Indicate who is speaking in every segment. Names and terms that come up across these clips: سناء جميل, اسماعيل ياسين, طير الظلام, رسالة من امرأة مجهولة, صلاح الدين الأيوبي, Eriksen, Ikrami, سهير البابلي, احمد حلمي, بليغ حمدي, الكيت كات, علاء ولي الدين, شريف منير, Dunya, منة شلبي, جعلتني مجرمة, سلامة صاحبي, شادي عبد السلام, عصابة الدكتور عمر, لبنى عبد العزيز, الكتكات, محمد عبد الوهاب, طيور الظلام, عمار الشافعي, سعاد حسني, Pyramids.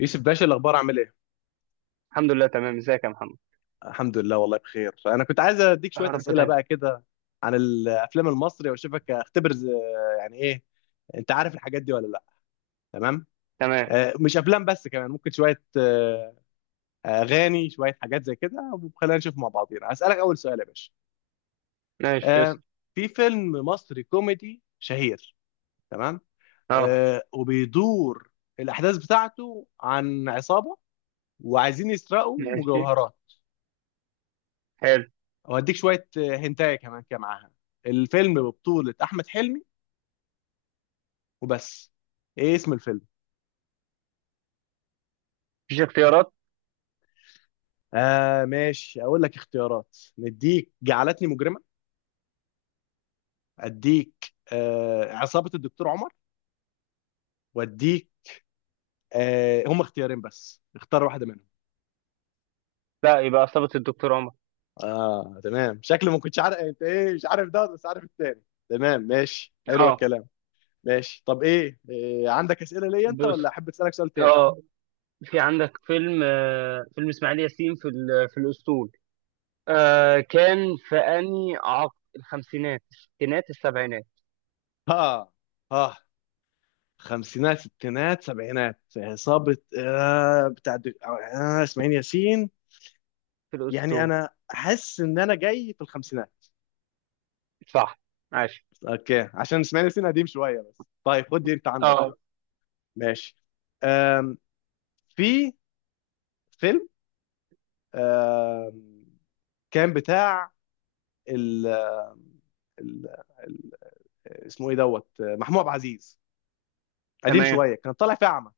Speaker 1: يوسف باشا الاخبار عامل ايه؟
Speaker 2: الحمد لله تمام. ازيك يا محمد؟
Speaker 1: الحمد لله والله بخير. انا كنت عايز اديك
Speaker 2: يا
Speaker 1: شويه
Speaker 2: رب
Speaker 1: اسئله
Speaker 2: دايما.
Speaker 1: بقى كده عن الافلام المصري واشوفك اختبر يعني ايه، انت عارف الحاجات دي ولا لا؟ تمام.
Speaker 2: تمام.
Speaker 1: مش افلام بس، كمان ممكن شويه اغاني، شويه حاجات زي كده. وخلينا نشوف مع بعضينا. هسالك اول سؤال يا باشا.
Speaker 2: ماشي.
Speaker 1: آه،
Speaker 2: اسم.
Speaker 1: في فيلم مصري كوميدي شهير، تمام،
Speaker 2: اه.
Speaker 1: وبيدور الاحداث بتاعته عن عصابه وعايزين يسرقوا
Speaker 2: ماشي
Speaker 1: مجوهرات.
Speaker 2: حلو.
Speaker 1: واديك شويه هنتايه كمان كده معاها. الفيلم ببطوله احمد حلمي وبس. ايه اسم الفيلم؟
Speaker 2: مفيش اختيارات.
Speaker 1: آه ماشي، اقول لك اختيارات. نديك جعلتني مجرمه، اديك عصابه الدكتور عمر، واديك هم اختيارين بس، اختار واحده منهم.
Speaker 2: لا، يبقى عصابة الدكتور عمر.
Speaker 1: اه تمام، شكلي ما كنتش عارف انت ايه، مش عارف ده بس عارف التاني. تمام ماشي، حلو
Speaker 2: اه.
Speaker 1: الكلام. ماشي، طب إيه، عندك اسئله ليا انت ولا
Speaker 2: بص،
Speaker 1: احب اسالك سؤال تاني؟
Speaker 2: اه في عندك فيلم فيلم اسماعيل ياسين في في الاسطول. آه كان في انهي عقد، الخمسينات، الستينات، السبعينات؟
Speaker 1: ها ها، خمسينات ستينات سبعينات، عصابة آه بتاع دك... آه اسماعيل ياسين.
Speaker 2: في
Speaker 1: يعني
Speaker 2: الاسطول.
Speaker 1: أنا أحس إن أنا جاي في الخمسينات.
Speaker 2: صح. ماشي.
Speaker 1: أوكي، عشان اسماعيل ياسين قديم شوية. بس طيب خد دي، أنت عندك دي
Speaker 2: اه.
Speaker 1: بقى؟ ماشي. آم في فيلم، آم كان بتاع ال... ال... ال... اسمه إيه دوت، محمود عبد العزيز. قديم
Speaker 2: تمام.
Speaker 1: شوية، كان طالع في أعمى،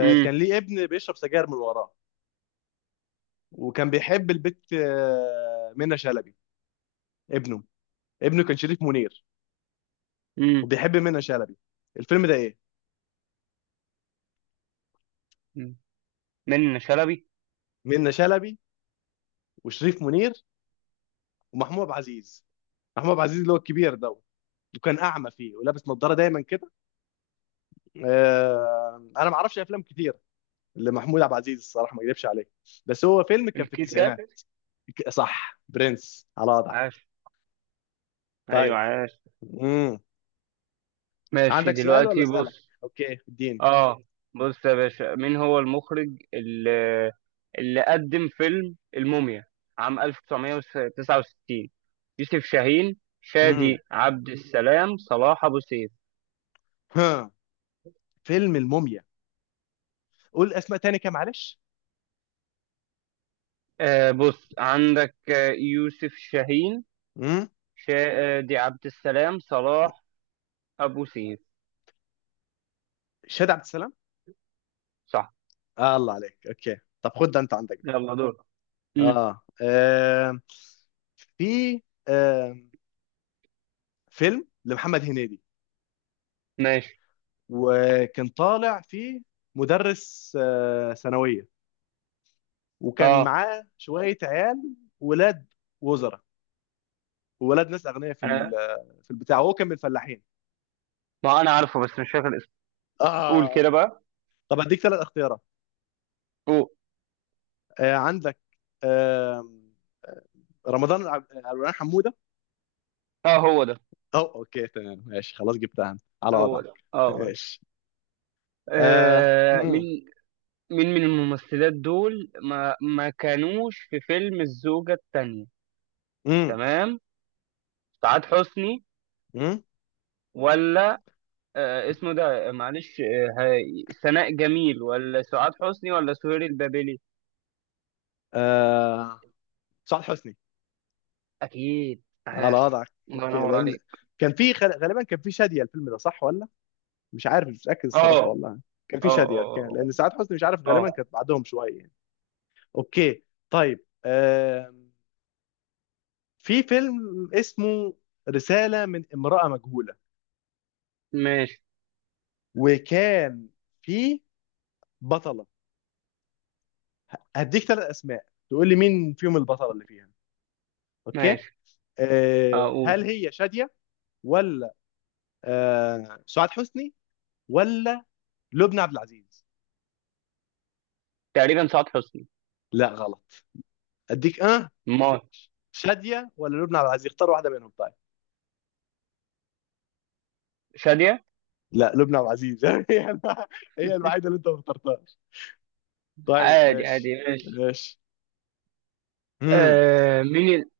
Speaker 2: امم
Speaker 1: ليه ابن بيشرب سجاير من وراه. وكان بيحب البت منة شلبي. ابنه، ابنه كان شريف منير،
Speaker 2: امم
Speaker 1: وبيحب منة شلبي. الفيلم ده ايه؟
Speaker 2: من شلبي.
Speaker 1: منة شلبي وشريف منير ومحمود عبد العزيز. محمود عبد العزيز اللي هو الكبير ده، وكان اعمى فيه ولابس نظاره دايما كده. آه انا ما اعرفش افلام كتير لمحمود عبد العزيز الصراحه، ما اكذبش عليك، بس هو فيلم كان في
Speaker 2: الكيت كات.
Speaker 1: التسعينات. صح، برنس، على وضعك.
Speaker 2: عاش. ايوه
Speaker 1: طيب.
Speaker 2: عاش.
Speaker 1: امم.
Speaker 2: ماشي
Speaker 1: عندك سؤال ولا
Speaker 2: دلوقتي،
Speaker 1: اسالك؟
Speaker 2: بص.
Speaker 1: اوكي اديني.
Speaker 2: اه. بص يا باشا، مين هو المخرج اللي قدم فيلم الموميا عام 1969؟ يوسف شاهين،
Speaker 1: امم.
Speaker 2: شادي عبد السلام، صلاح أبو سيف.
Speaker 1: ها، فيلم الموميا. قول اسماء تاني كده معلش.
Speaker 2: آه بص عندك، يوسف شاهين،
Speaker 1: امم.
Speaker 2: شادي عبد السلام، صلاح أبو سيف.
Speaker 1: شاد عبد السلام.
Speaker 2: صح.
Speaker 1: آه الله عليك، اوكي. طب خد ده انت عندك بقى.
Speaker 2: يلا دور. مم.
Speaker 1: اه, آه. في آه. فيلم لمحمد هنيدي،
Speaker 2: ماشي.
Speaker 1: وكان طالع فيه مدرس ثانوية، وكان
Speaker 2: اه.
Speaker 1: معاه شوية عيال، ولاد وزراء وولاد ناس أغنياء في
Speaker 2: أنا،
Speaker 1: في البتاع، وهو كان من الفلاحين.
Speaker 2: ما أنا عارفه بس مش فاكر اسمه. قول كده
Speaker 1: اه.
Speaker 2: بقى.
Speaker 1: طب هديك ثلاث اختيارات.
Speaker 2: قول.
Speaker 1: عندك آه رمضان، عبد الرحمن حمودة،
Speaker 2: اه هو ده،
Speaker 1: أو أوكي. تمام ماشي، خلاص جبتها أنا، على
Speaker 2: هو ده.
Speaker 1: وضعك
Speaker 2: اه هو ده.
Speaker 1: ماشي. آه. مم.
Speaker 2: مين؟ مين من الممثلات دول ما كانوش في فيلم الزوجة التانية؟
Speaker 1: مم.
Speaker 2: تمام. سعاد حسني،
Speaker 1: مم.
Speaker 2: ولا آه اسمه ده آه، معلش آه هاي- سناء جميل، ولا سعاد حسني، ولا سهير البابلي؟
Speaker 1: آه. سعاد حسني.
Speaker 2: اكيد،
Speaker 1: على
Speaker 2: عاش.
Speaker 1: وضعك.
Speaker 2: الله
Speaker 1: اوكي،
Speaker 2: ينور
Speaker 1: لان
Speaker 2: عليك.
Speaker 1: كان في غالبا كان في شاديه الفيلم ده، صح ولا؟ مش عارف، مش متاكد
Speaker 2: اه
Speaker 1: الصراحه
Speaker 2: اه
Speaker 1: والله. كان في
Speaker 2: اه.
Speaker 1: شاديه، اوكي،
Speaker 2: اه
Speaker 1: لان سعاد حسني مش عارف
Speaker 2: اه.
Speaker 1: غالبا
Speaker 2: آه.
Speaker 1: كانت بعدهم شويه يعني. اوكي. طيب في فيلم اسمه رساله من امراه مجهوله،
Speaker 2: ماشي.
Speaker 1: وكان في بطله. هديك ثلاث اسماء تقول لي مين فيهم البطله اللي فيها. اوكي.
Speaker 2: ماشي.
Speaker 1: هل
Speaker 2: اقول
Speaker 1: هي شاديه، ولا سعاد حسني، ولا لبنى عبد العزيز؟
Speaker 2: تقريبا سعاد حسني.
Speaker 1: لا غلط. اديك اه،
Speaker 2: ما
Speaker 1: شادية ولا لبنى عبد العزيز، اختار واحدة منهم طيب.
Speaker 2: شادية.
Speaker 1: لا لبنى عبد العزيز هي الوحيدة اللي انت ما اخترتهاش. طيب
Speaker 2: عادي
Speaker 1: ماشي.
Speaker 2: عادي. ماشي.
Speaker 1: ماشي. امم.
Speaker 2: مين؟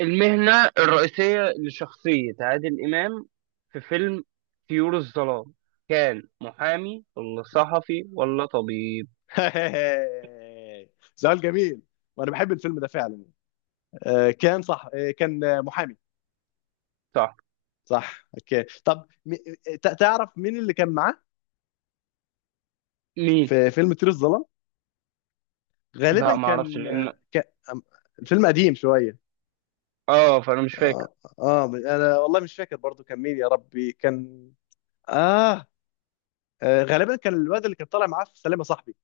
Speaker 2: المهنة الرئيسية لشخصية عادل إمام في فيلم طيور الظلام، كان محامي ولا صحفي ولا طبيب؟
Speaker 1: سؤال جميل، وانا بحب الفيلم ده فعلا. آه كان صح، آه كان محامي.
Speaker 2: صح.
Speaker 1: صح اوكي. طب تعرف مين اللي كان معاه
Speaker 2: مين؟
Speaker 1: في فيلم طير الظلام؟
Speaker 2: لا،
Speaker 1: غالبا
Speaker 2: ما اعرفش
Speaker 1: كان
Speaker 2: لان
Speaker 1: كان- الفيلم قديم شوية.
Speaker 2: اه، فانا مش فاكر.
Speaker 1: اه, آه انا والله مش فاكر برضو كان مين، يا ربي كان، اه, آه غالبا كان الواد اللي كان طالع معاه في سلامة صاحبي.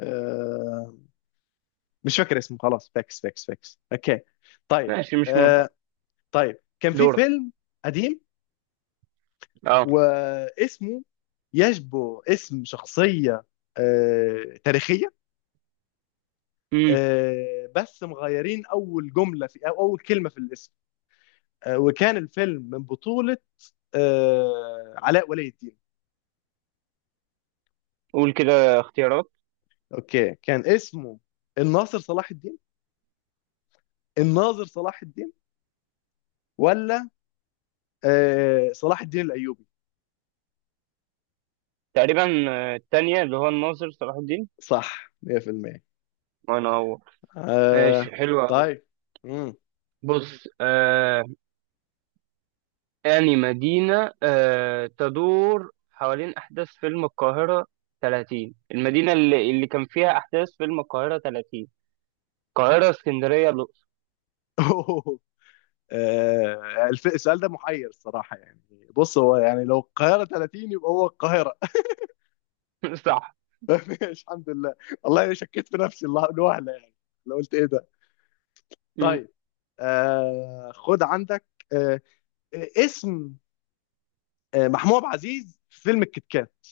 Speaker 1: آه مش فاكر اسمه، خلاص، فاكس فاكس فاكس اوكي. طيب.
Speaker 2: ماشي، مش مهم.
Speaker 1: آه طيب كان في
Speaker 2: دورك.
Speaker 1: فيلم قديم،
Speaker 2: اه.
Speaker 1: واسمه يشبه اسم شخصية تاريخية،
Speaker 2: امم
Speaker 1: بس مغيرين أول جملة في أو أول كلمة في الاسم، وكان الفيلم من بطولة علاء ولي الدين.
Speaker 2: قول كده اختيارات.
Speaker 1: اوكي، كان اسمه الناصر صلاح الدين، الناظر صلاح الدين، ولا صلاح الدين الايوبي؟
Speaker 2: تقريبا التانية اللي هو الناظر صلاح الدين.
Speaker 1: صح 100%.
Speaker 2: وانا هو.
Speaker 1: آه.
Speaker 2: ماشي، حلوة.
Speaker 1: طيب. امم.
Speaker 2: بص آه، يعني مدينة، تدور حوالين أحداث فيلم القاهرة 30. المدينة اللي كان فيها أحداث فيلم القاهرة 30: القاهرة، اسكندرية، الأقصر؟
Speaker 1: آه السؤال ده محير الصراحه يعني. بص، هو يعني لو القاهره 30 يبقى هو القاهره.
Speaker 2: صح.
Speaker 1: ماشي الحمد لله. والله انا شكيت في نفسي الوهله يعني، لو قلت ايه ده.
Speaker 2: م.
Speaker 1: طيب، خد عندك آه اسم محمود عبد العزيز في فيلم الكتكات.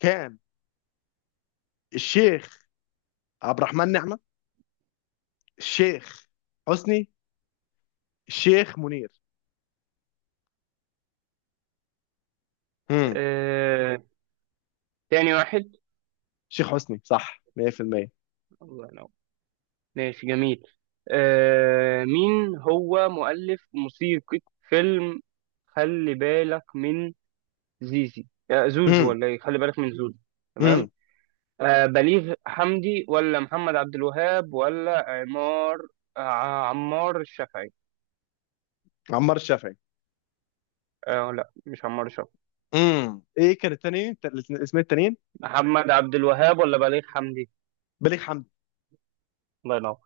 Speaker 1: كان الشيخ عبد الرحمن نعمة، الشيخ حسني، الشيخ منير. امم.
Speaker 2: آه، تاني واحد.
Speaker 1: الشيخ حسني صح 100%.
Speaker 2: الله ينور. ماشي جميل. مين هو مؤلف موسيقى فيلم خلي بالك من زيزي، زوزو،
Speaker 1: امم.
Speaker 2: ولا إيه؟ خلي بالك من زوزو.
Speaker 1: امم
Speaker 2: آه بليغ حمدي، ولا محمد عبد الوهاب، ولا عمار، آه عمار الشافعي؟
Speaker 1: عمار الشافعي.
Speaker 2: آه لا، مش عمار الشافعي.
Speaker 1: ايه كان التاني اسمين التانيين؟
Speaker 2: محمد عبد الوهاب ولا بليغ حمدي؟
Speaker 1: بليغ حمدي.
Speaker 2: الله ينور.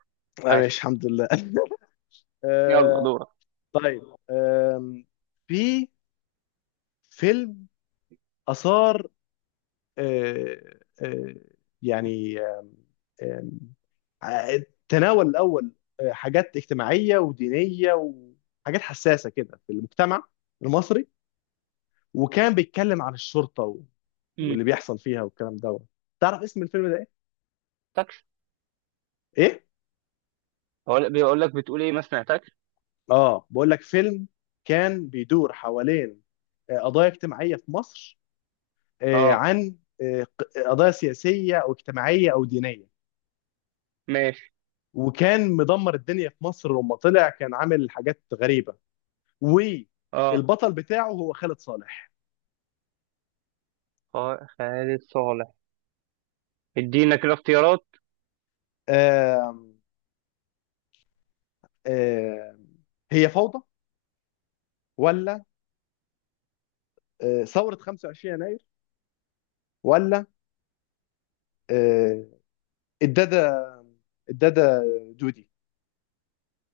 Speaker 1: آه
Speaker 2: عاش.
Speaker 1: ماشي الحمد لله.
Speaker 2: يلا
Speaker 1: آه.
Speaker 2: دورك.
Speaker 1: طيب آم، في فيلم اثار آه آه يعني، آم، ع- تناول الاول حاجات اجتماعيه ودينيه وحاجات حساسه كده في المجتمع المصري، وكان بيتكلم عن الشرطه و
Speaker 2: امم
Speaker 1: واللي بيحصل فيها والكلام دوت. تعرف اسم الفيلم ده ايه؟
Speaker 2: تاكش.
Speaker 1: ايه؟
Speaker 2: هو بيقول لك، بتقول ايه؟ ما سمعتكش.
Speaker 1: اه بقول لك فيلم كان بيدور حوالين قضايا اجتماعيه في مصر،
Speaker 2: اه.
Speaker 1: عن قضايا سياسيه او اجتماعيه او دينيه،
Speaker 2: ماشي.
Speaker 1: وكان مدمر الدنيا في مصر لما طلع، كان عامل حاجات غريبه،
Speaker 2: اه.
Speaker 1: والبطل بتاعه هو خالد صالح.
Speaker 2: خالد صالح. ادينا كده اختيارات.
Speaker 1: آم، آم، هي فوضى، ولا ثوره 25 يناير، ولا آه، الداده الدادا دودي؟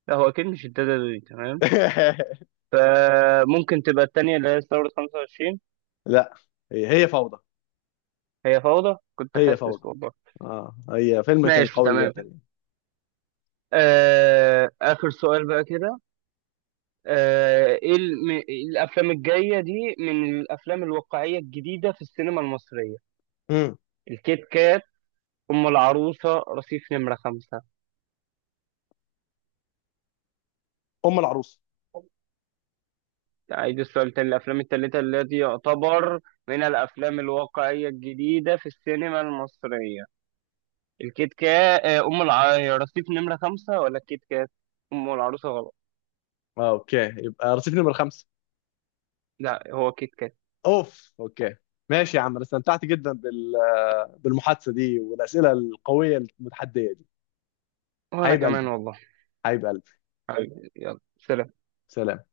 Speaker 2: لا هو اكيد مش الدادا دي، تمام. فممكن تبقى التانية اللي هي ثورة 25.
Speaker 1: لا، هي هي فوضى.
Speaker 2: هي فوضى، كنت
Speaker 1: هي
Speaker 2: حاسس
Speaker 1: فوضى.
Speaker 2: والله.
Speaker 1: اه، هي فيلم كان
Speaker 2: ماشي
Speaker 1: قوي جدا
Speaker 2: تمام.
Speaker 1: يعني.
Speaker 2: آه آخر سؤال بقى كده. آه، ايه إيه الافلام الجايه دي من الافلام الواقعيه الجديده في السينما المصريه؟
Speaker 1: مم.
Speaker 2: الكيت كات، ام العروسه، رصيف نمرة 5؟
Speaker 1: ام العروس.
Speaker 2: أعيد السؤال تاني. الأفلام التالتة التي يعتبر من الأفلام الواقعية الجديدة في السينما المصرية: الكيت كات، أم رصيف نمرة 5، ولا الكيت كات؟ أم العروسة غلط.
Speaker 1: آه اوكي، يبقى رصيف نمرة خمسة.
Speaker 2: لا هو كيت كات.
Speaker 1: اوف اوكي. ماشي يا عم، انا استمتعت جدا بال بالمحادثة دي والاسئلة القوية المتحدية دي.
Speaker 2: وأنا
Speaker 1: حبيب
Speaker 2: كمان
Speaker 1: قلبي،
Speaker 2: والله.
Speaker 1: حبيب قلبي.
Speaker 2: حبيبي، يلا سلام.
Speaker 1: سلام.